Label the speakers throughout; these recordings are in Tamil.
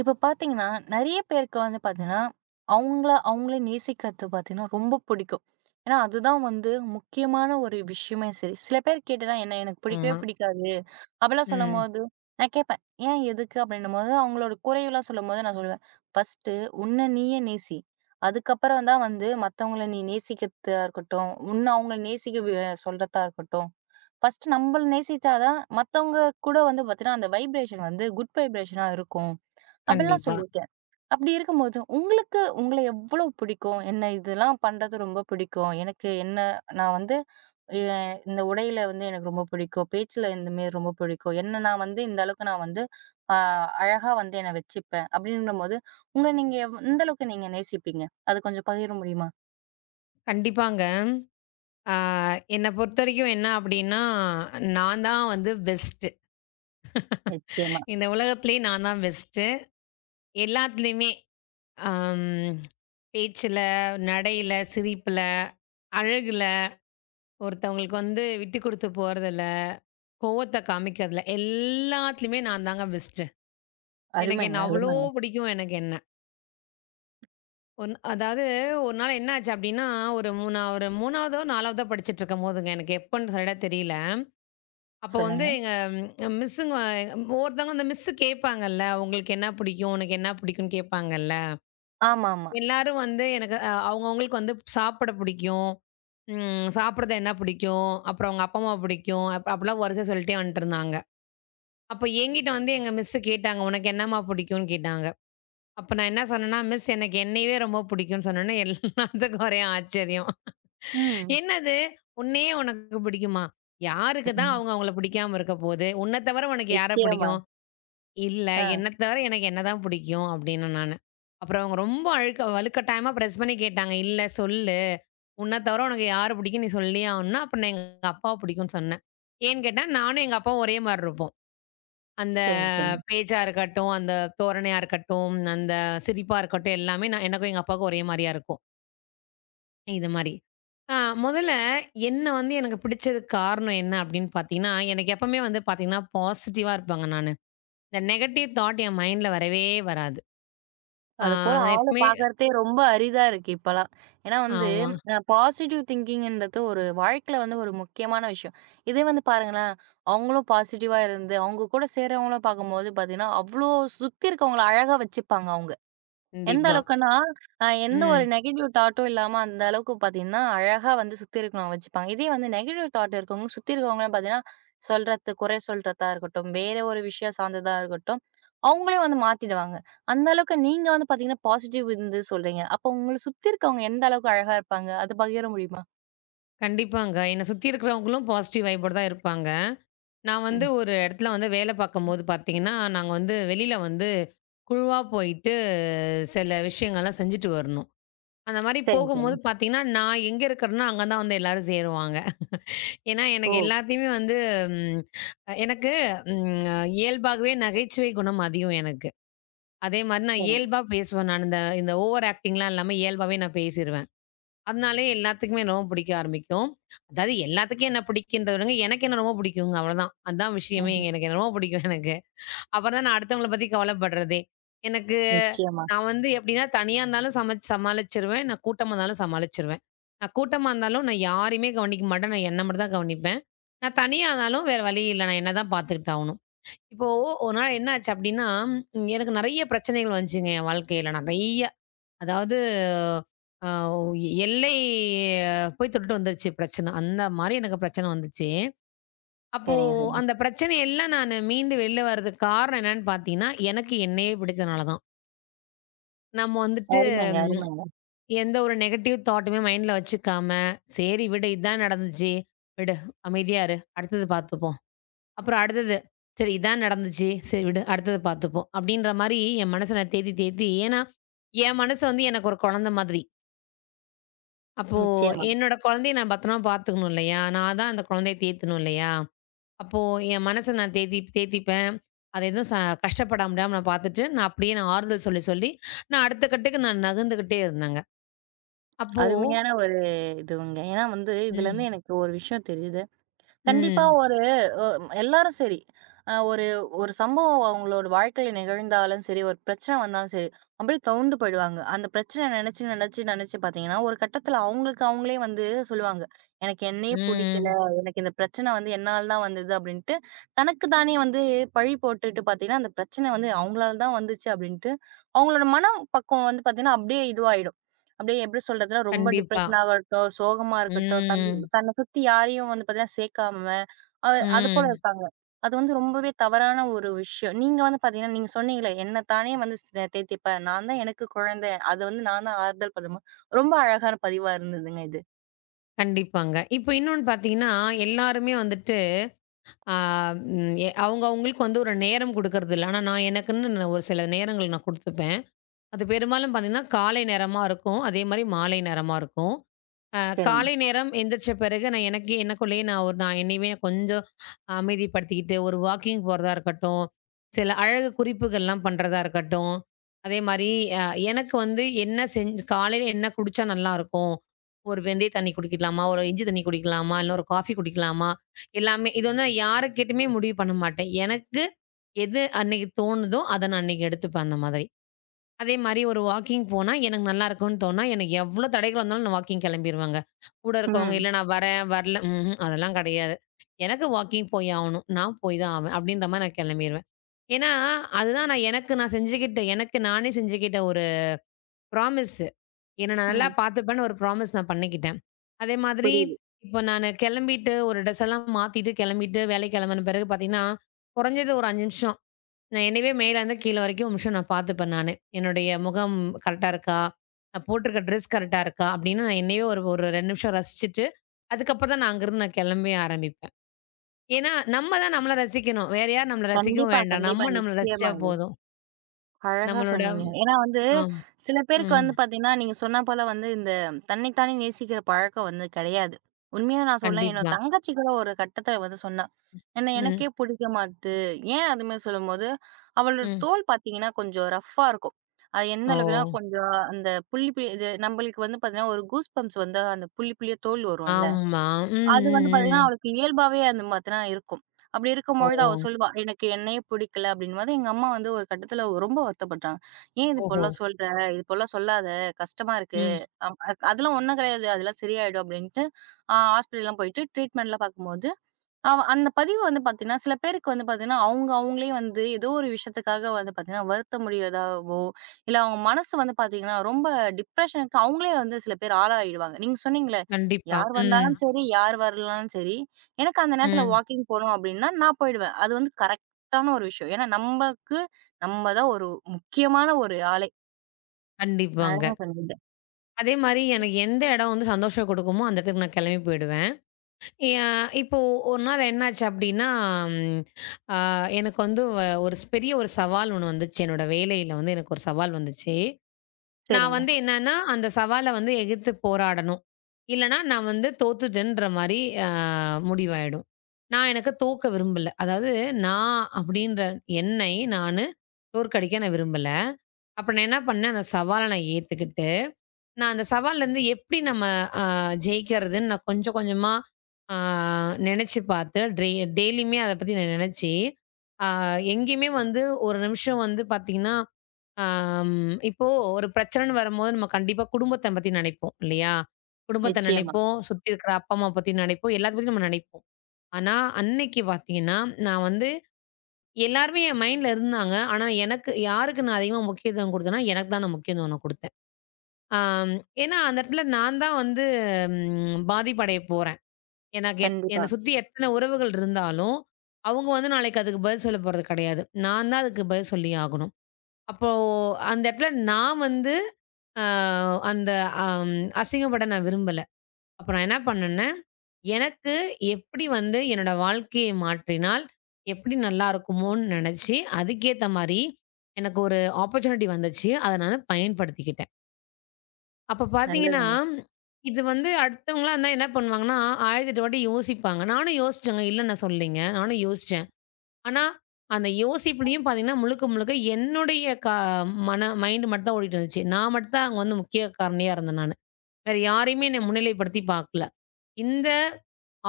Speaker 1: இப்ப பாத்தீங்கன்னா, நெறைய பேருக்கு வந்து பாத்தீங்கன்னா, அவங்கள அவங்களே நேசிக்கிறது பாத்தீங்கன்னா, ரொம்ப பிடிக்கும். ஏன்னா, அதுதான் வந்து முக்கியமான ஒரு விஷயமே சரி. சில பேர் கேட்டலாம் என்ன எனக்கு பிடிக்கவே
Speaker 2: ஆமா.
Speaker 1: பிடிக்காது. அப்பலாம்
Speaker 2: ம்.
Speaker 1: சொல்லும்போது, நான் கேட்பேன். ஏன்? எதுக்கு? அப்படின்னும்போது அவங்களோட குறைவெல்லாம் சொல்லும்போது நான் சொல்லுவேன். ஃபர்ஸ்ட்டு உன்ன நீயே நேசி. அதுக்கப்புறம் தான் வந்து மத்தவங்கள நீ நேசிக்கிறதா இருக்கட்டும். உன்ன அவங்கள நேசிக்க சொல்றதா இருக்கட்டும். ஃபர்ஸ்ட்டு நம்மள நேசிச்சா தான் மத்தவங்க கூட வந்து பாத்தீங்கன்னா, அந்த வைப்ரேஷன் வந்து குட் வைப்ரேஷனா இருக்கும். அப்படிலாம்
Speaker 2: கண்டிப்பா.
Speaker 1: சொல்லியிருக்கேன். அப்படி இருக்கும்போது, உங்களுக்கு உங்கள எவ்வளோ பிடிக்கும்? என்ன இதெல்லாம் பண்றது ரொம்ப பிடிக்கும். எனக்கு என்ன நான் வந்து எ இந்த உடையில வந்து எனக்கு ரொம்ப பிடிக்கும். பேச்சுல இந்த மாரி ரொம்ப பிடிக்கும். என்ன நான் வந்து இந்த அளவுக்கு நான் வந்து அ அழகா வந்து என்ன வச்சுப்பேன். அப்படின்னும்போது, உங்கள நீங்க எந்த அளவுக்கு நீங்க நேசிப்பீங்க? அது கொஞ்சம் பகிர முடியுமா?
Speaker 2: கண்டிப்பாங்க. ஆ என்ன பொறுத்தவரைக்கும் என்ன அப்டின்னா, நான் தான் வந்து பெஸ்ட்டு.
Speaker 1: நிச்சயமா.
Speaker 2: இந்த உலகத்திலேயே நான் தான் பெஸ்ட்டு. எல்லாத்துலயுமே அம் பேச்சுல, நடையில, சிரிப்புல, அழகுல, ஒருத்தவங்களுக்கு வந்து விட்டு குடுத்து போறதுல, கோவத்த காமிக்கிறதுல, எல்லாத்துலயுமே நான் தாங்க பெஸ்ட்டு. எனக்கு
Speaker 1: அருமைங்க,
Speaker 2: என்ன அவ்ளோ
Speaker 1: அருமைங்க.
Speaker 2: பிடிக்கும் எனக்கு என்ன. அதாவது ஒரு நாள் என்ன ஆச்சு அப்டின்னா, ஒரு மூணா ஒரு 3வதோ, 4வதோ படிச்சுட்டு இருக்கும்போதுங்க, எனக்கு எப்பன்னு சரியா தெரியல. அப்போ வந்து
Speaker 1: சொல்லுங்க.
Speaker 2: எங்க மிஸ்ஸுங்க ஒவ்வொருத்தவங்க அந்த மிஸ்ஸு கேட்பாங்கல்ல, உங்களுக்கு என்ன பிடிக்கும்? உனக்கு என்ன பிடிக்கும்ன்னு கேட்பாங்கல்ல.
Speaker 1: ஆமாமா.
Speaker 2: எல்லாரும் வந்து எனக்கு அவங்க அவங்களுக்கு வந்து சாப்பிட பிடிக்கும். சாப்பிடுறது என்ன பிடிக்கும்? அப்புறம் அவங்க அப்பா, அம்மா பிடிக்கும். அப்படிலாம் வரிசையா சொல்லிட்டே வந்துட்டுருந்தாங்க. அப்போ என்கிட்ட வந்து எங்க மிஸ்ஸு கேட்டாங்க, "உனக்கு என்னம்மா பிடிக்கும்ன்னு?" கேட்டாங்க. அப்போ நான் என்ன சொன்னேன்னா, "மிஸ் எனக்கு என்னையவே ரொம்ப பிடிக்கும்ன்னு" சொன்னோனே எல்லாத்துக்கும் ஒரே ஆச்சரியம்.
Speaker 1: ம்.
Speaker 2: "என்னது? உன்னையே உனக்கு பிடிக்குமா? யாருக்கு
Speaker 1: ம்.
Speaker 2: தான்
Speaker 1: ம்.
Speaker 2: அவங்க அவங்கள பிடிக்காம இருக்க போது? உன்ன தவிர உனக்கு யார
Speaker 1: நிச்சயமா.
Speaker 2: பிடிக்கும்?" இல்ல.
Speaker 1: ஆ.
Speaker 2: என்ன தவிர எனக்கு என்ன தான் பிடிக்கும் அப்டின்னே நானு. அப்புறம் அவங்க ரொம்ப அழுக்க வலுக்கட்டாயமா பிரஸ் பண்ணி கேட்டாங்க. "இல்ல சொல்லு. உன்ன தவிர உனக்கு யார பிடிக்கும் நீ சொல்லியே ஆகணும்னா" அப்ப நான் எங்க அப்பாவ பிடிக்கும்னு சொன்னேன். ஏன்னு கேட்டா, நானும் எங்க அப்பாவும் ஒரே மாரி இருப்போம். அந்த
Speaker 1: சரிங்க, சரிங்க.
Speaker 2: பேச்சா இருக்கட்டும், அந்த தோரணையா இருக்கட்டும், அந்த சிரிப்பா இருக்கட்டும் எல்லாமே நான் எனக்கும் எங்க அப்பாவுக்கும் ஒரே மாரியா இருக்கும். இது மாரி. ஆ முதல்ல என்ன வந்து எனக்கு பிடிச்சதுக்கு காரணம் என்ன அப்டின்னு பார்த்தீங்கன்னா, எனக்கு எப்பவுமே வந்து பார்த்தீங்கன்னா பாசிட்டிவா இருப்பாங்க நானு. இந்த நெகட்டிவ் தாட் என் மைண்ட்ல வரவே வராது. ஆ
Speaker 1: அதுபோல
Speaker 2: நான்
Speaker 1: ஆள
Speaker 2: எப்பவுமே
Speaker 1: பார்க்கறதே ரொம்ப அரிதா இருக்கு இப்பலாம். ஏன்னா வந்து
Speaker 2: ஆமா.
Speaker 1: பாசிட்டிவ் திங்கிங்ன்றது ஒரு வாழ்க்கையில வந்து ஒரு முக்கியமான விஷயம். இதே வந்து பாருங்களேன், அவங்களும் பாசிட்டிவா இருந்து, அவங்க கூட சேர்றவங்களும் பார்க்கும்போது பார்த்தீங்கன்னா, அவ்ளோ சுத்தி இருக்கவங்கள அழகா வச்சுப்பாங்க அவங்க. எந்த
Speaker 2: கண்டிப்பா.
Speaker 1: அளவுக்குன்னா, எந்த ஒரு
Speaker 2: ம்.
Speaker 1: நெகட்டிவ் தாட்டும் இல்லாம அந்த அளவுக்கு பார்த்தீங்கன்னா, அழகா வந்து சுத்தி இருக்கிறவங்க வச்சுப்பாங்க. இதே வந்து நெகட்டிவ் தாட் இருக்கவங்க, சுத்தி இருக்கவங்கலாம் பார்த்தீங்கன்னா, சொல்றது குறை சொல்றதா இருக்கட்டும், வேற ஒரு விஷயம் சார்ந்ததா இருக்கட்டும், அவங்களே வந்து மாத்திடுவாங்க. அந்த அளவுக்கு நீங்க வந்து பார்த்தீங்கன்னா, பாசிட்டிவ் இருந்து சொல்றீங்க. அப்போ உங்கள சுத்தி இருக்கவங்க எந்த அளவுக்கு அழகா இருப்பாங்க? அத பகிர முடியுமா?
Speaker 2: கண்டிப்பாங்க. என்ன சுத்தி இருக்கிறவங்களும் பாசிட்டிவ் வைபோட தான் இருப்பாங்க. நான் வந்து
Speaker 1: ம்.
Speaker 2: ஒரு இடத்துல வந்து வேலை பார்க்கும்போது பார்த்தீங்கன்னா, நாங்க வந்து வெளியில வந்து குழுவா போயிட்டு சில விஷயங்கள்லாம் செஞ்சுட்டு வரணும். அந்த மாரி
Speaker 1: சரிங்க,
Speaker 2: போகும்போது
Speaker 1: சரிங்க.
Speaker 2: பார்த்தீங்கன்னா, நான் எங்க இருக்கிறேனோ அங்க தான் வந்து எல்லாரும் சேருவாங்க. ஏன்னா,
Speaker 1: ஓ!
Speaker 2: எனக்கு எல்லாத்தையுமே வந்து ம் எனக்கு ம் இயல்பாகவே நகைச்சுவை குணம் அதிகம் எனக்கு. அதே மாரி நான்
Speaker 1: சரிங்க.
Speaker 2: இயல்பா பேசுவேன் நான். இந்த இந்த ஓவர் ஆக்டிங்லாம் இல்லாம இயல்பாவே நான் பேசிருவேன். அதனாலயே எல்லாத்துக்குமே என்னமோ பிடிக்க ஆரம்பிக்கும். அதாவது எல்லாத்துக்கும் என்ன பிடிக்குன்றத விடங்க, எனக்கு என்ன ரொம்ப பிடிக்குங்க அவ்வளதான். அதான் விஷயமே.
Speaker 1: ம்ஹ்ம்.
Speaker 2: எனக்கு என்னமோ பிடிக்கும் எனக்கு. அப்புறம் தான் நான் அடுத்தவங்கள பத்தி கவலைப்படுறதே. எனக்கு
Speaker 1: நிச்சயமா.
Speaker 2: நான் வந்து எப்படின்னா, தனியா இருந்தாலும் சமைச்சு சமாளிச்சுருவேன். நான் கூட்டமா இருந்தாலும் சமாளிச்சுருவேன். நான் கூட்டமா இருந்தாலும் நான் யாரையுமே கவனிக்க மாட்டேன். நான் என்ன மட்டும் தான் கவனிப்பேன். நான் தனியா இருந்தாலும் வேற வழி இல்ல. நான் என்ன தான் பார்த்துக்கிட்டு ஆகணும். இப்போ ஒரு நாள் என்ன ஆச்சு அப்டின்னா, எனக்கு நெறைய பிரச்சனைகள் வந்துச்சுங்க என் வாழ்க்கையில நெறைய. அதாவது அ எல்லை போய் தொட்டுட்டு வந்துருச்சு பிரச்சனை. அந்த மாரி எனக்கு பிரச்சனை வந்துச்சு. அப்போ
Speaker 1: சரிங்க, சரிங்க.
Speaker 2: அந்த பிரச்சனையெல்லாம் நானு மீண்டு வெளில வர்றதுக்கு காரணம் என்னன்னு பார்த்தீங்கன்னா, எனக்கு என்னையே பிடிச்சனால தான். நம்ம வந்துட்டு
Speaker 1: அருமைங்க,
Speaker 2: ம்
Speaker 1: அருமைங்க.
Speaker 2: எந்த ஒரு நெகட்டிவ் தாட்டுமே மைண்ட்ல வச்சுக்காம, "சரி விடு இதான் நடந்துச்சு. விடு அமைதியா இரு. அடுத்தது பார்த்துப்போம்." அப்புறம் அடுத்தது, சரி இதான் நடந்துச்சு. சரி விடு அடுத்தது பார்த்துப்போம். அப்படின்ற மாரி என் மனச நான் தேத்தி தேத்தி ஏன்னா, என் மனசு வந்து எனக்கு ஒரு குழந்தை மாதிரி. அப்போ
Speaker 1: நிச்சயமா.
Speaker 2: என்னோட குழந்தைய நான் பத்திரமா பார்த்துக்கணும் இல்லையா? நான் தான் அந்த குழந்தைய தேத்தணும் இல்லையா? அப்போ என் மனச நான் தேத்தி தேத்திப்பேன். அது எதுவும் கஷ்டப்பட விடாம நான் பார்த்துட்டு, நான் அப்படியே நான் ஆறுதல் சொல்லி சொல்லி நான் அடுத்த கட்டக்கு நான் நகர்ந்துகிட்டே இருந்தேங்க. அப்போ
Speaker 1: அருமையான ஒரு இதுவுங்க. ஏன்னா வந்து
Speaker 2: ம்,
Speaker 1: இதுலருந்து எனக்கு ஒரு விஷயம் தெரியுது. கண்டிப்பா
Speaker 2: ம்,
Speaker 1: ஒரு அ எல்லாரும் சரி. அ ஒரு ஒரு சம்பவம் அவங்களோட வாழ்க்கையில நிகழ்ந்தாலும் சரி, ஒரு பிரச்சனை வந்தாலும் சரி, அப்படியே துவண்டு போயிடுவாங்க. அந்த பிரச்சனை நெனச்சு, நெனச்சு, நெனச்சு பாத்தீங்கன்னா, ஒரு கட்டத்துல அவங்களுக்கு அவங்களே வந்து சொல்லுவாங்க. எனக்கு என்னையே புடிக்கல.
Speaker 2: ம்.
Speaker 1: எனக்கு இந்த பிரச்சனை வந்து என்னால தான் வந்தது அப்படின்ட்டு, தனக்கு தானே வந்து பழி போட்டுட்டு பாத்தீங்கன்னா, அந்த பிரச்சனை வந்து அவங்களால தான் வந்துச்சு அப்படின்ட்டு, அவங்களோட மனம் பக்குவம் வந்து பாத்தீங்கன்னா, அப்படியே இதுவாயிடும். அப்படியே எப்படி சொல்றதுன்னா, ரொம்ப
Speaker 2: கண்டிப்பா.
Speaker 1: டிப்ரஷன் ஆகட்டும், சோகமா இருக்கட்டும்,
Speaker 2: ம்,
Speaker 1: தன்ன சுத்தி யாரையும் வந்து பாத்தீங்கன்னா சேர்க்காம, அ அது போல
Speaker 2: ம்.
Speaker 1: இருப்பாங்க. அது வந்து ரொம்பவே தவறான ஒரு விஷயம். நீங்க வந்து பாத்தீங்கன்னா, நீங்க சொன்னீங்கல்ல, "என்ன தானே வந்து தேத்திப்பேன். நான் தான் எனக்கு குழந்தை. அது வந்து நான் தான் ஆறுதல் படும்போது" ரொம்ப அழகான பதிவா இருந்ததுங்க இது.
Speaker 2: கண்டிப்பாங்க. இப்போ இன்னொன்னு பார்த்தீங்கன்னா, எல்லாருமே வந்துட்டு ஆ, ம் எ அவங்க அவங்களுக்கு வந்து ஒரு நேரம் குடுக்குறதில்ல. ஆனா நான் எனக்குன்னு நான் ஒரு சில நேரங்கள் நான் குடுத்துப்பேன். அது பெரும்பாலும் பார்த்தீங்கன்னா, காலை நேரமா இருக்கும். அதேமாரி மாலை நேரமா இருக்கும். அ
Speaker 1: சரிங்க.
Speaker 2: காலை நேரம் எந்திரிச்ச பிறகு நான் எனக்கு எனக்குள்ளேயே நான் ஒரு நான் என்னையவே கொஞ்சம் அமைதிப்படுத்திக்கிட்டு, ஒரு வாக்கிங் போறதா இருக்கட்டும், சில அழகு குறிப்புகள்லாம் பண்றதா இருக்கட்டும். அதே மாரி அ எனக்கு வந்து என்ன செஞ் காலையில என்ன குடிச்சா நல்லாருக்கும்? ஒரு வெந்தய தண்ணி குடிக்கலாமா? ஒரு இஞ்சி தண்ணி குடிக்கலாமா? இல்ல ஒரு காஃபி குடிக்கலாமா? எல்லாமே இது வந்து நான் யார கேட்டுமே முடிவு பண்ண மாட்டேன். எனக்கு எது அன்னைக்கு தோணுதோ, அத நான் அன்னைக்கு எடுத்துப்பேன் அந்த மாதிரி. அதே மாரி ஒரு வாக்கிங் போனா, எனக்கு நல்லாருக்கும்ன்னு தோணுனா, எனக்கு எவ்ளோ தடைகள் வந்தாலும் நான் வாக்கிங் கெளம்பிருவேங்க. கூட இருக்கவங்க,
Speaker 1: ம்.
Speaker 2: "இல்ல நான் வரேன், வரல" ம்ஹ்ம். அதெல்லாம் கெடையாது. எனக்கு வாக்கிங் போய் ஆவணும். நான் போய் தான் ஆவேன். அப்படின்ற மாரி நான் கெளம்பிருவேன். ஏன்னா, அதுதான் நான் எனக்கு நான் செஞ்சுக்கிட்ட எனக்கு நானே செஞ்சுக்கிட்ட ஒரு ப்ராமிஸு. என்ன நான் நல்லா
Speaker 1: ம்.
Speaker 2: பாத்துப்பேன்னு ஒரு ப்ராமிஸ் நான் பண்ணிக்கிட்டேன். அதே மாதிரி
Speaker 1: புரியுது.
Speaker 2: இப்போ நானு கெளம்பிட்டு ஒரு ட்ரெஸ் எல்லாம் மாத்திட்டு, கெளம்பிட்டு வேலைக்கு கெளம்புன பிறகு பாத்தீங்கன்னா, குறைஞ்சது ஒரு 5 நிமிஷம் நான் என்னையவே மேலேருந்து கீழ வரைக்கும் ஒரு நிமிஷம் நான் பார்த்துப்பேன் நானு. என்னுடைய முகம் கரெக்ட்டா இருக்கா? நான் போட்டிருக்க ட்ரெஸ் கரெக்ட்டா இருக்கா? அப்படின்னு நான் என்னையே ஒரு ஒரு 2 நிமிஷம் ரசிச்சுட்டு, அதுக்கப்புறம் தான் நான் அங்கருந்து நான் கிளம்பவே ஆரம்பிப்பேன். ஏன்னா, நம்ம தான் நம்மள ரசிக்கணும். வேற யாரும் நம்மள ரசிக்கவும்
Speaker 1: கண்டிப்பா,
Speaker 2: வேண்டாம்.
Speaker 1: கண்டிப்பா.
Speaker 2: நம்ம நம்மள ரசிச்சா
Speaker 1: நிச்சயமா.
Speaker 2: போதும்.
Speaker 1: அழகா
Speaker 2: நம்மளோட
Speaker 1: சொன்னீங்க. ஏன்னா வந்து,
Speaker 2: ஆம்.
Speaker 1: சில பேருக்கு
Speaker 2: ம்.
Speaker 1: வந்து பாத்தீங்கன்னா, நீங்க சொன்னா போல வந்து இந்த தன்னைத்தானே நேசிக்கிற பழக்கம் வந்து கிடையாது. உண்மையா நான் சொல்லேன், என்னோட
Speaker 2: கண்டிப்பா.
Speaker 1: தங்கச்சி கூட ஒரு கட்டத்துல வந்து சொன்னா. என்ன
Speaker 2: ம்.
Speaker 1: எனக்கே பிடிக்க மாட்டுது. ஏன் அது மாரி சொல்லும்போது, அவளோட
Speaker 2: ம்.
Speaker 1: தோல் பாத்தீங்கன்னா கொஞ்சம் ரஃப்பா இருக்கும். அது எந்த
Speaker 2: ஓ!
Speaker 1: அளவுக்குன்னா, கொஞ்சம் அந்த புள்ளி புள்ளி இது நம்மளுக்கு வந்து பாத்தீங்கன்னா, ஒரு கூஸ் பம்ப்ஸ் வந்து அந்த புள்ளி புள்ளியா தோல் வரும்ல.
Speaker 2: ஆமா. ம்,
Speaker 1: அது வந்து
Speaker 2: ம்,
Speaker 1: பாத்தீங்கன்னா,
Speaker 2: ம்.
Speaker 1: அவளுக்கு இயல்பாவே அந்த மாதிரிதான் இருக்கும். அப்படி
Speaker 2: ஓ!
Speaker 1: இருக்கும்பொழுது அவ சொல்லுவா, "எனக்கு என்னையே பிடிக்கல" அப்படின்னும்போது, எங்க அம்மா வந்து ஒரு கட்டத்துல ரொம்ப வருத்தப்பட்டாங்க. "ஏன் இது
Speaker 2: ஓஹோ!
Speaker 1: போலலாம் சொல்ற? இது போலலாம் சொல்லாத, கஷ்டமா இருக்கு.
Speaker 2: ம்.
Speaker 1: அதெல்லாம் ஒண்ணும் கிடையாது. அதெல்லாம் சரியாயிடும்" அப்படின்ட்டு, ஆ ஹாஸ்பிட்டல்லாம் போயிட்டு ட்ரீட்மெண்ட்லாம் பாக்கும்போது அவ அந்த பதிவு வந்து பாத்தீங்கன்னா, சில பேருக்கு வந்து பாத்தீங்கன்னா, அவங்க அவங்களே வந்து ஏதோ ஒரு விஷயத்துக்காக வந்து பாத்தீங்கன்னா, வருத்த முடியதாவோ, இல்ல அவங்க மனசு வந்து பாத்தீங்கன்னா, ரொம்ப டிப்ரஷனுக்கு அவங்களே வந்து சில பேர் ஆளாயிடுவாங்க. நீங்க சொன்னீங்களே,
Speaker 2: கண்டிப்பா.
Speaker 1: யார்
Speaker 2: ம்.
Speaker 1: வந்தாலும் சரி, யார் வரலனாலும் சரி, எனக்கு அந்த நேரத்துல
Speaker 2: ம்.
Speaker 1: வாக்கிங் போணும் அப்டின்னா, நான் போயிடுவேன். அது வந்து கரெக்ட்டான ஒரு விஷயம். ஏன்னா, நம்ம தான் ஒரு முக்கியமான ஒரு ஆளே.
Speaker 2: கண்டிப்பாங்க.
Speaker 1: அழகா சொன்னீங்க.
Speaker 2: அதே மாரி எனக்கு எந்த இடம் வந்து சந்தோஷம் குடுக்குமோ, அந்த இடத்துக்கு நான் கெளம்பி போயிடுவேன். ய இப்போ ஒரு நாள் என்னாச்சு அப்டின்னா, ம் அ எனக்கு வந்து வ ஒரு ஸ் பெரிய ஒரு சவால் ஒண்ணு வந்துச்சு. என்னோட வேலையில வந்து எனக்கு ஒரு சவால் வந்துச்சு. நான்
Speaker 1: சரிங்க.
Speaker 2: வந்து என்னன்னா, அந்த சவால வந்து எதிர்த்து போராடணும். இல்லன்னா, நான் வந்து தோத்துட்டேன்ற மாரி அ முடிவாயிடும். நான் எனக்கு தோக்க விரும்பல. அதாவது நான் அப்டின்ற என்னை நானு தோற்கடிக்க நான் விரும்பல. அப்ப நான் என்ன பண்ணேன், அந்த சவால நான் ஏத்துக்கிட்டு நான் அந்த சவால்லருந்து எப்படி நம்ம அ ஜெயிக்கிறதுன்னு நான் கொஞ்சம் கொஞ்சமா ஆ நெனச்சு பார்த்து, டெய்லியுமே அத பத்தி நான் நெனச்சு, ஆ எங்கேயுமே வந்து ஒரு நிமிஷம் வந்து பார்த்தீங்கன்னா, அம் இப்போ ஒரு பிரச்சனைன்னு வரும்போது நம்ம கண்டிப்பா குடும்பத்த பத்தி நெனைப்போம் இல்லையா? குடும்பத்த
Speaker 1: நிச்சயமா.
Speaker 2: நெனைப்போம், சுத்தி இருக்கிற அப்பா, அம்மா பத்தி நெனைப்போம், எல்லாத்த பத்தியும் நம்ம நெனைப்போம். ஆனா, அன்னைக்கு பார்த்தீங்கன்னா, நான் வந்து எல்லாருமே என் மைண்ட்ல இருந்தாங்க. ஆனா, எனக்கு யாருக்கு நான் அதிகமா முக்கியத்துவம் குடுத்தேன்னா, எனக்கு தான் நான் முக்கியத்துவம் நான் குடுத்தேன். ஆம். ஏன்னா, அந்த இடத்துல நான் தான் வந்து பாதிப்படைய போறேன். எனக்கு
Speaker 1: கண்டிப்பா.
Speaker 2: என்ன சுத்தி எத்தன உறவுகள் இருந்தாலும், அவங்க வந்து நாளைக்கு அதுக்கு பதில் சொல்ல போறது கிடையாது. நான் தான் அதுக்கு பதில் சொல்லியே ஆகணும். அப்போ அந்த இடத்துல நான் வந்து அ அந்த அம் அசிங்கப்பட நான் விரும்பல. அப்ப நான் என்ன பண்ணேன்னா, எனக்கு எப்படி வந்து என்னோட வாழ்க்கையை மாற்றினால், எப்படி நல்லா இருக்குமோன்னு நெனச்சு, அதுக்கேத்த மாரி எனக்கு ஒரு ஆப்பர்ச்சுனிட்டி வந்துச்சு. அத நானு பயன்படுத்திக்கிட்டேன். அப்ப பார்த்தீங்கன்னா,
Speaker 1: நல்லதுங்க.
Speaker 2: இது வந்து அடுத்தவங்களா இருந்தா என்ன பண்ணுவாங்கன்னா, 1008 வாட்டி யோசிப்பாங்க. நானும் யோசிச்சேங்க. இல்லன்னு நான் சொல்லலைங்க. நானும் யோசிச்சேன். ஆனா, அந்த யோசிப்புலயும் பார்த்தீங்கன்னா, முழுக்க முழுக்க என்னுடைய மன மைண்ட் மட்டும் தான் ஓடிட்டு இருந்துச்சு. நான் மட்டும் தான் அங்க வந்து முக்கிய காரணியா இருந்தேன் நானு. வேற யாரையுமே என்ன முன்னிலைப்படுத்தி பார்க்கல. இந்த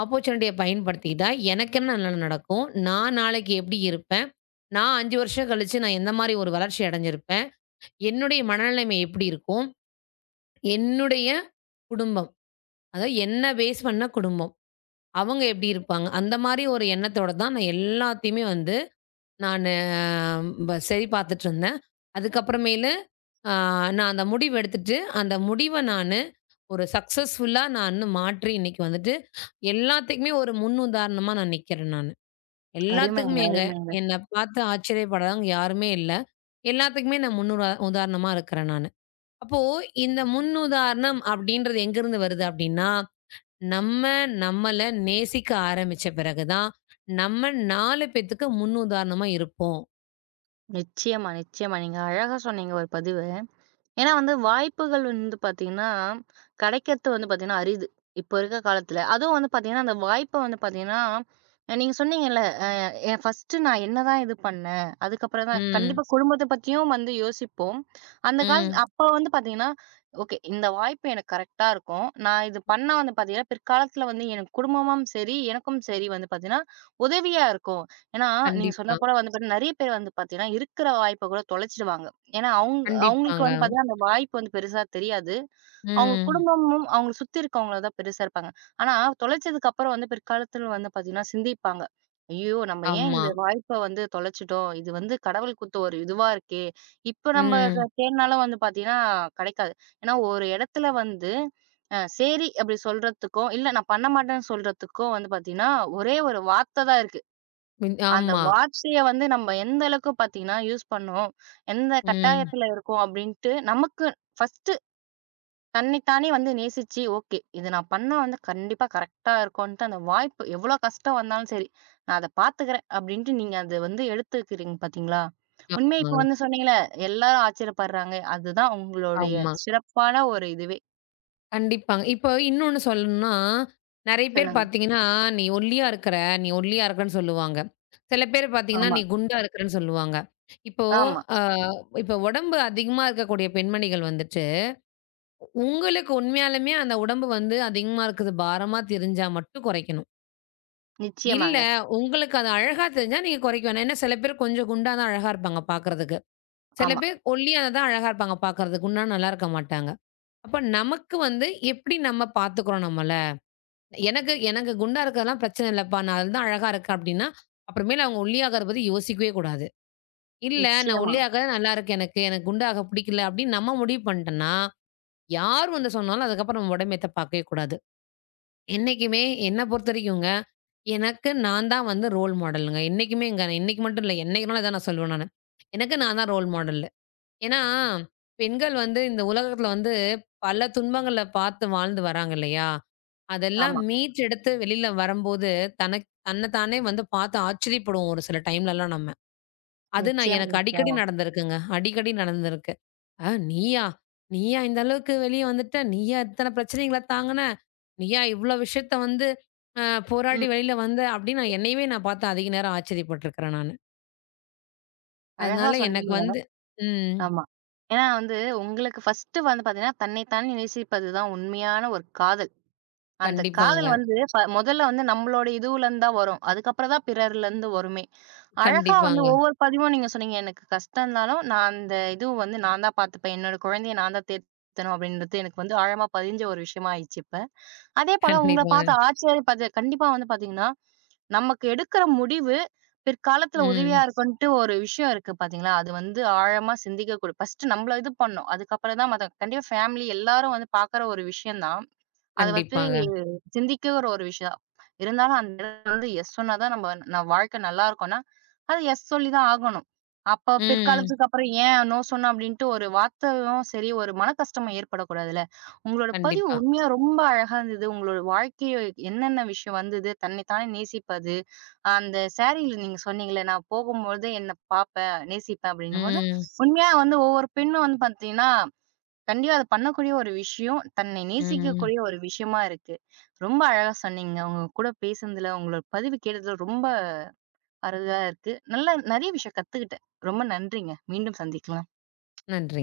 Speaker 2: ஆப்பர்ட்சூனிட்டிய பயன்படுத்திக்கிட்டா, எனக்கு என்ன நல்லது நடக்கும்? நான் நாளைக்கு எப்படி இருப்பேன்? நான் 5 வருஷம் கழிச்சு நான் எந்த மாரி ஒரு வளர்ச்சி அடைஞ்சிருப்பேன்? என்னுடைய மனநிலைமை எப்படி இருக்கும்? என்னுடைய குடும்பம் அதாவது என்ன பேஸ் பண்ண குடும்பம். அவங்க எப்படி இருப்பாங்க? அந்த மாரி ஒரு எண்ணத்தோட தான் நான் எல்லாத்தையுமே வந்து நானு சரி பார்த்துட்டுருந்தேன். அதுக்கப்புறமேலு அ நான் அந்த முடிவு எடுத்துட்டு, அந்த முடிவ நானு ஒரு சக்சஸ்ஃபுல்லா நானு மாற்றி இன்னைக்கு வந்துட்டு எல்லாத்துக்குமே ஒரு முன் உதாரணமா நான் நிக்கிறேன் நானு.
Speaker 1: அருமைங்க,
Speaker 2: எல்லாத்துக்குமேங்க.
Speaker 1: அருமைங்க.
Speaker 2: என்ன பார்த்து ஆச்சரியப்படாதவங்க யாருமே இல்ல. எல்லாத்துக்குமே நான் முன்னுரா உதாரணமா இருக்கிறேன் நானு. அப்போ இந்த முன்னுதாரணம் அப்படின்றது எங்கருந்து வருது அப்படின்னா நம்ம நம்மள நேசிக்க ஆரம்பிச்ச பிறகு தான், நம்ம 4 பேத்துக்கு முன்னுதாரணமா இருப்போம்.
Speaker 1: நிச்சயமா, நிச்சயமா. நீங்க அழகா சொன்னீங்க ஒரு பதிவு. ஏன்னா வந்து வாய்ப்புகள் வந்து பார்த்தீங்கன்னா, கெடைக்கிறது வந்து பார்த்தீங்கன்னா அரிது. இப்போ இருக்க காலத்துல. அதுவும் வந்து பார்த்தீங்கன்னா, அந்த வாய்ப்ப வந்து பார்த்தீங்கன்னா, நீங்க சொன்னீங்கல்ல, "என் ஃபர்ஸ்ட்டு நான் என்னதான் இது பண்ணேன்?" அதுக்கப்புறம் தான்
Speaker 2: ம்.
Speaker 1: கண்டிப்பா குடும்பத்த பத்தியும் வந்து யோசிப்போம். அந்த கால
Speaker 2: ம்.
Speaker 1: அப்ப வந்து பார்த்தீங்கன்னா, "ஓகே. இந்த வாய்ப்பு எனக்கு கரெக்ட்டா இருக்கும். நான் இது பண்ணா வந்து பார்த்தீங்கன்னா, பிற்காலத்துல வந்து எனக்கு குடும்பமும் சரி, எனக்கும் சரி வந்து பார்த்தீங்கன்னா, உதவியா இருக்கும்." ஏன்னா, நீங்க சொன்ன
Speaker 2: கண்டிப்பா.
Speaker 1: போல வந்து பார்த்தீங்கன்னா, நெறைய பேர் வந்து பார்த்தீங்கன்னா, இருக்கிற வாய்ப்ப கூட தொலைச்சிடுவாங்க. ஏன்னா, அவுங்க அவுங்களுக்கு
Speaker 2: கண்டிப்பாங்க.
Speaker 1: வந்து பார்த்தீங்கன்னா, அந்த வாய்ப்பு வந்து பெருசா தெரியாது. அவுங்க
Speaker 2: ம்.
Speaker 1: குடும்பமும், அவுங்கள சுத்தி இருக்கவங்கள தான் பெருசா இருப்பாங்க. ஆனா, தொலைச்சதுக்கு அப்புறம் வந்து பிற்காலத்துல வந்து பார்த்தீங்கன்னா, சிந்திப்பாங்க. ஐயோ! நம்ம ஏன்
Speaker 2: ஆமா.
Speaker 1: இந்த வாய்ப்ப வந்து தொலைச்சுட்டோம்? இது வந்து கடவுள் குடுத்த ஒரு இதுவா இருக்கே! இப்ப நம்ம
Speaker 2: ம்.
Speaker 1: தேடுனாலும் வந்து பார்த்தீங்கன்னா, கிடைக்காது. ஏன்னா, ஒரு இடத்துல வந்து சரி அப்டி சொல்றதுக்கும், இல்ல நான் பண்ண மாட்டேன்னு சொல்றதுக்கும் வந்து பார்த்தீங்கன்னா, ஒரே ஒரு வார்த்த தான் இருக்கு.
Speaker 2: மின்
Speaker 1: அந்த
Speaker 2: ஆமா.
Speaker 1: வார்த்தைய வந்து நம்ம எந்த அளவுக்கு பார்த்தீங்கன்னா, யூஸ் பண்ணோம். எந்த
Speaker 2: ம்.
Speaker 1: கட்டாயத்துல இருக்கோம் அப்டின்ட்டு நமக்கு ஃபர்ஸ்ட்டு தன்னைத்தானே வந்து நேசிச்சு, ஓகே. இது நான் பண்ணா வந்து கண்டிப்பா கரெக்ட்டா இருக்கும்ன்ட்டு அந்த வாய்ப்பு எவ்ளோ கஷ்டம் வந்தாலும் சரி, நான் அத பார்த்துக்கிறேன் அப்டின்ட்டு நீங்க அத வந்து எடுத்துக்கிறீங்க பார்த்தீங்களா? உண்மையா
Speaker 2: ஆமா,
Speaker 1: இப்ப வந்து சொன்னீங்கல்ல, எல்லாரும் ஆச்சரியப்படுறாங்க. அதுதான் உங்களுடைய
Speaker 2: ஆமா.
Speaker 1: சிறப்பான ஒரு இதுவே.
Speaker 2: கண்டிப்பாங்க. இப்போ இன்னொன்னு சொல்லணும்னா, நெறைய பேர்
Speaker 1: சொல்லுங்க.
Speaker 2: பார்த்தீங்கன்னா, "நீ ஒல்லியா இருக்கிற, நீ ஒல்லியா இருக்கிறன்னு" சொல்லுவாங்க. சில பேர் பார்த்தீங்கன்னா,
Speaker 1: ஆமா,
Speaker 2: "நீ குண்டா இருக்கிறன்னு" சொல்லுவாங்க. இப்போ,
Speaker 1: ஆமா.
Speaker 2: அ இப்போ உடம்பு அதிகமா இருக்கக்கூடிய பெண்மணிகள் வந்துட்டு உங்களுக்கு உண்மையாலுமே அந்த உடம்பு வந்து அதிகமா இருக்குது, பாரமா தெரிஞ்சா மட்டும் குறைக்கணும். இல்ல,
Speaker 1: நிச்சயமாங்க.
Speaker 2: உங்களுக்கு அது அழகா தெரிஞ்சா நீங்க குறைக்க வேணாம். ஏன்னா சில பேர் கொஞ்சம் குண்டா தான் அழகா இருப்பாங்க பாக்குறதுக்கு. சில
Speaker 1: ஆமா.
Speaker 2: பேர் ஒல்லியா தான் அழகா இருப்பாங்க பாக்குறதுக்கு. குண்டா நல்லா இருக்க மாட்டாங்க. அப்ப நமக்கு வந்து எப்படி நம்ம பாத்துக்கிறோம் நம்மள? எனக்கு எனக்கு குண்டா இருக்கிறதெல்லாம் பிரச்சனை இல்லப்பா. நான் அதுல தான் அழகா இருக்கேன் அப்படின்னா, அப்புறமேல் அவங்க ஒல்லியாகறத பத்தி யோசிக்கவே கூடாது. இல்ல நான்
Speaker 1: நிச்சயமா.
Speaker 2: ஒல்லியாகறது நல்லா இருக்கு எனக்கு. எனக்கு குண்டாக பிடிக்கல அப்படின்னு நம்ம முடிவு பண்ணிட்டோம்னா, யார் வந்து சொன்னாலும் அதுக்கப்புறம் நம்ம உடம்ப ஏத்த பாக்கவே கூடாது. என்னைக்குமே என்ன பொறுத்தவரைக்குங்க, எனக்கு நான் தான் வந்து ரோல் மாடலுங்க. என்னைக்குமேங்க. இன்னைக்கு மட்டும் இல்ல. என்னைக்குனாலும் இதான் நான் சொல்லுவேன் நானு. எனக்கு நான் தான் ரோல் மாடலு. ஏன்னா, பெண்கள் வந்து இந்த உலகத்துல வந்து பல துன்பங்கள பார்த்து வாழ்ந்து வராங்க இல்லையா? அதெல்லாம்
Speaker 1: ஆமா.
Speaker 2: மீட்டெடுத்து வெளில வரம்போது, தன்ன தானே வந்து பார்த்து ஆச்சரியப்படுவோம் ஒரு சில டைம்லலாம் நம்ம. அது நான்
Speaker 1: நிச்சயமா,
Speaker 2: எனக்கு அடிக்கடி
Speaker 1: நிச்சயமா.
Speaker 2: நடந்திருக்குங்க. அடிக்கடி நடந்திருக்கு. நீயா? நீயா இந்த அளவுக்கு வெளிய வந்துட்ட? நீயா இத்தன பிரச்சனைகள தாங்குன? நீயா இவ்ளோ விஷயத்த வந்து அ
Speaker 1: ம்.
Speaker 2: போராடி வெளில வந்த? அப்படின்னு நான் என்னையவே நான் பார்த்து அதிக நேரம் ஆச்சரியப்பட்டுருக்கிறேன் நானு.
Speaker 1: அழகா
Speaker 2: அதனால எனக்கு
Speaker 1: சொன்னீங்க.
Speaker 2: வந்து ம்.
Speaker 1: ஆமா. ஏன்னா வந்து உங்களுக்கு ஃபர்ஸ்ட்டு வந்து பார்த்தீங்கன்னா, தன்னைத்தானே நேசிப்பது தான் உண்மையான ஒரு காதல். அந்த
Speaker 2: கண்டிப்பாங்க,
Speaker 1: காதல் வந்து முதல்ல வந்து நம்மளோட இதுவுலருந்து தான் வரும். அதுக்கப்புறம் தான் பிறர்லருந்து வருமே. அழகா வந்து
Speaker 2: கண்டிப்பாங்க,
Speaker 1: ஒவ்வொரு பதிவும் நீங்க சொன்னீங்க. எனக்கு கஷ்டம்னாலும் நான் அந்த இதுவு வந்து நான் தான் பார்த்துப்பேன். என்னோட குழந்தைய நான் தான் தேத்தணும் அப்படின்றது எனக்கு வந்து ஆழமா பதிஞ்ச ஒரு விஷயமா ஆயிடுச்சு இப்ப. அதே போல உங்கள பார்த்து
Speaker 2: கண்டிப்பாங்க.
Speaker 1: ஆச்சரியப்பது கண்டிப்பா வந்து பார்த்தீங்கன்னா, நமக்கு எடுக்கிற முடிவு பிற்காலத்துல உதவியா
Speaker 2: ம்.
Speaker 1: இருக்குன்ட்டு ஒரு விஷயம் இருக்கு பார்த்தீங்களா? அது வந்து ஆழமா சிந்திக்க ஃபர்ஸ்ட்டு நம்மள இது பண்ணும். அதுக்கப்புறம் தான் மத்த கண்டிப்பா ஃபேமிலி எல்லாரும் வந்து பார்க்குற ஒரு விஷயம் தான். அது வந்து
Speaker 2: கண்டிப்பாங்க.
Speaker 1: சிந்திக்கிற ஒரு விஷயம். இருந்தாலும் அந்த இடத்துல வந்து எஸ் சொன்னா தான் நம்ம நான் வாழ்க்கை நல்லா இருக்கும்னா, அது எஸ் சொல்லி தான் ஆகணும். அப்ப
Speaker 2: ம்.
Speaker 1: பிற்காலத்துக்கு அப்புறம் ஏன் நோ சொன்னோம் அப்டின்ட்டு ஒரு வார்த்தையும் சரி, ஒரு மனக்கஷ்டமும் ஏற்படக்கூடாதுல்ல. உங்களோட பதிவு
Speaker 2: கண்டிப்பா.
Speaker 1: உண்மையா ரொம்ப அழகா இருந்தது. உங்களோட வாழ்க்கைய என்னென்ன விஷயம் வந்தது, தன்னை தானே நேசிப்பது, அந்த சாரீல நீங்க சொன்னீங்கல்ல, நான் போகும்போது என்ன பாப்பேன், நேசிப்பேன் அப்டின்னும்போது,
Speaker 2: ம்.
Speaker 1: உண்மையா வந்து ஒவ்வொரு பெண்ணும் வந்து பார்த்தீங்கன்னா கண்டிப்பா அது பண்ணக்கூடிய ஒரு விஷயம். தன்னை
Speaker 2: ம்.
Speaker 1: நேசிக்கக்கூடிய ஒரு விஷயமா இருக்கு. ரொம்ப அழகா சொன்னீங்க. உங்க கூட பேசுனதுல, உங்களோட பதிவு கேட்டதுல ரொம்ப அருமையா இருக்கு. நல்லா நெறைய விஷயம் கத்துக்கிட்டேன். ரொம்ப நன்றிங்க. மீண்டும் சந்திக்கலாம்.
Speaker 2: நன்றி.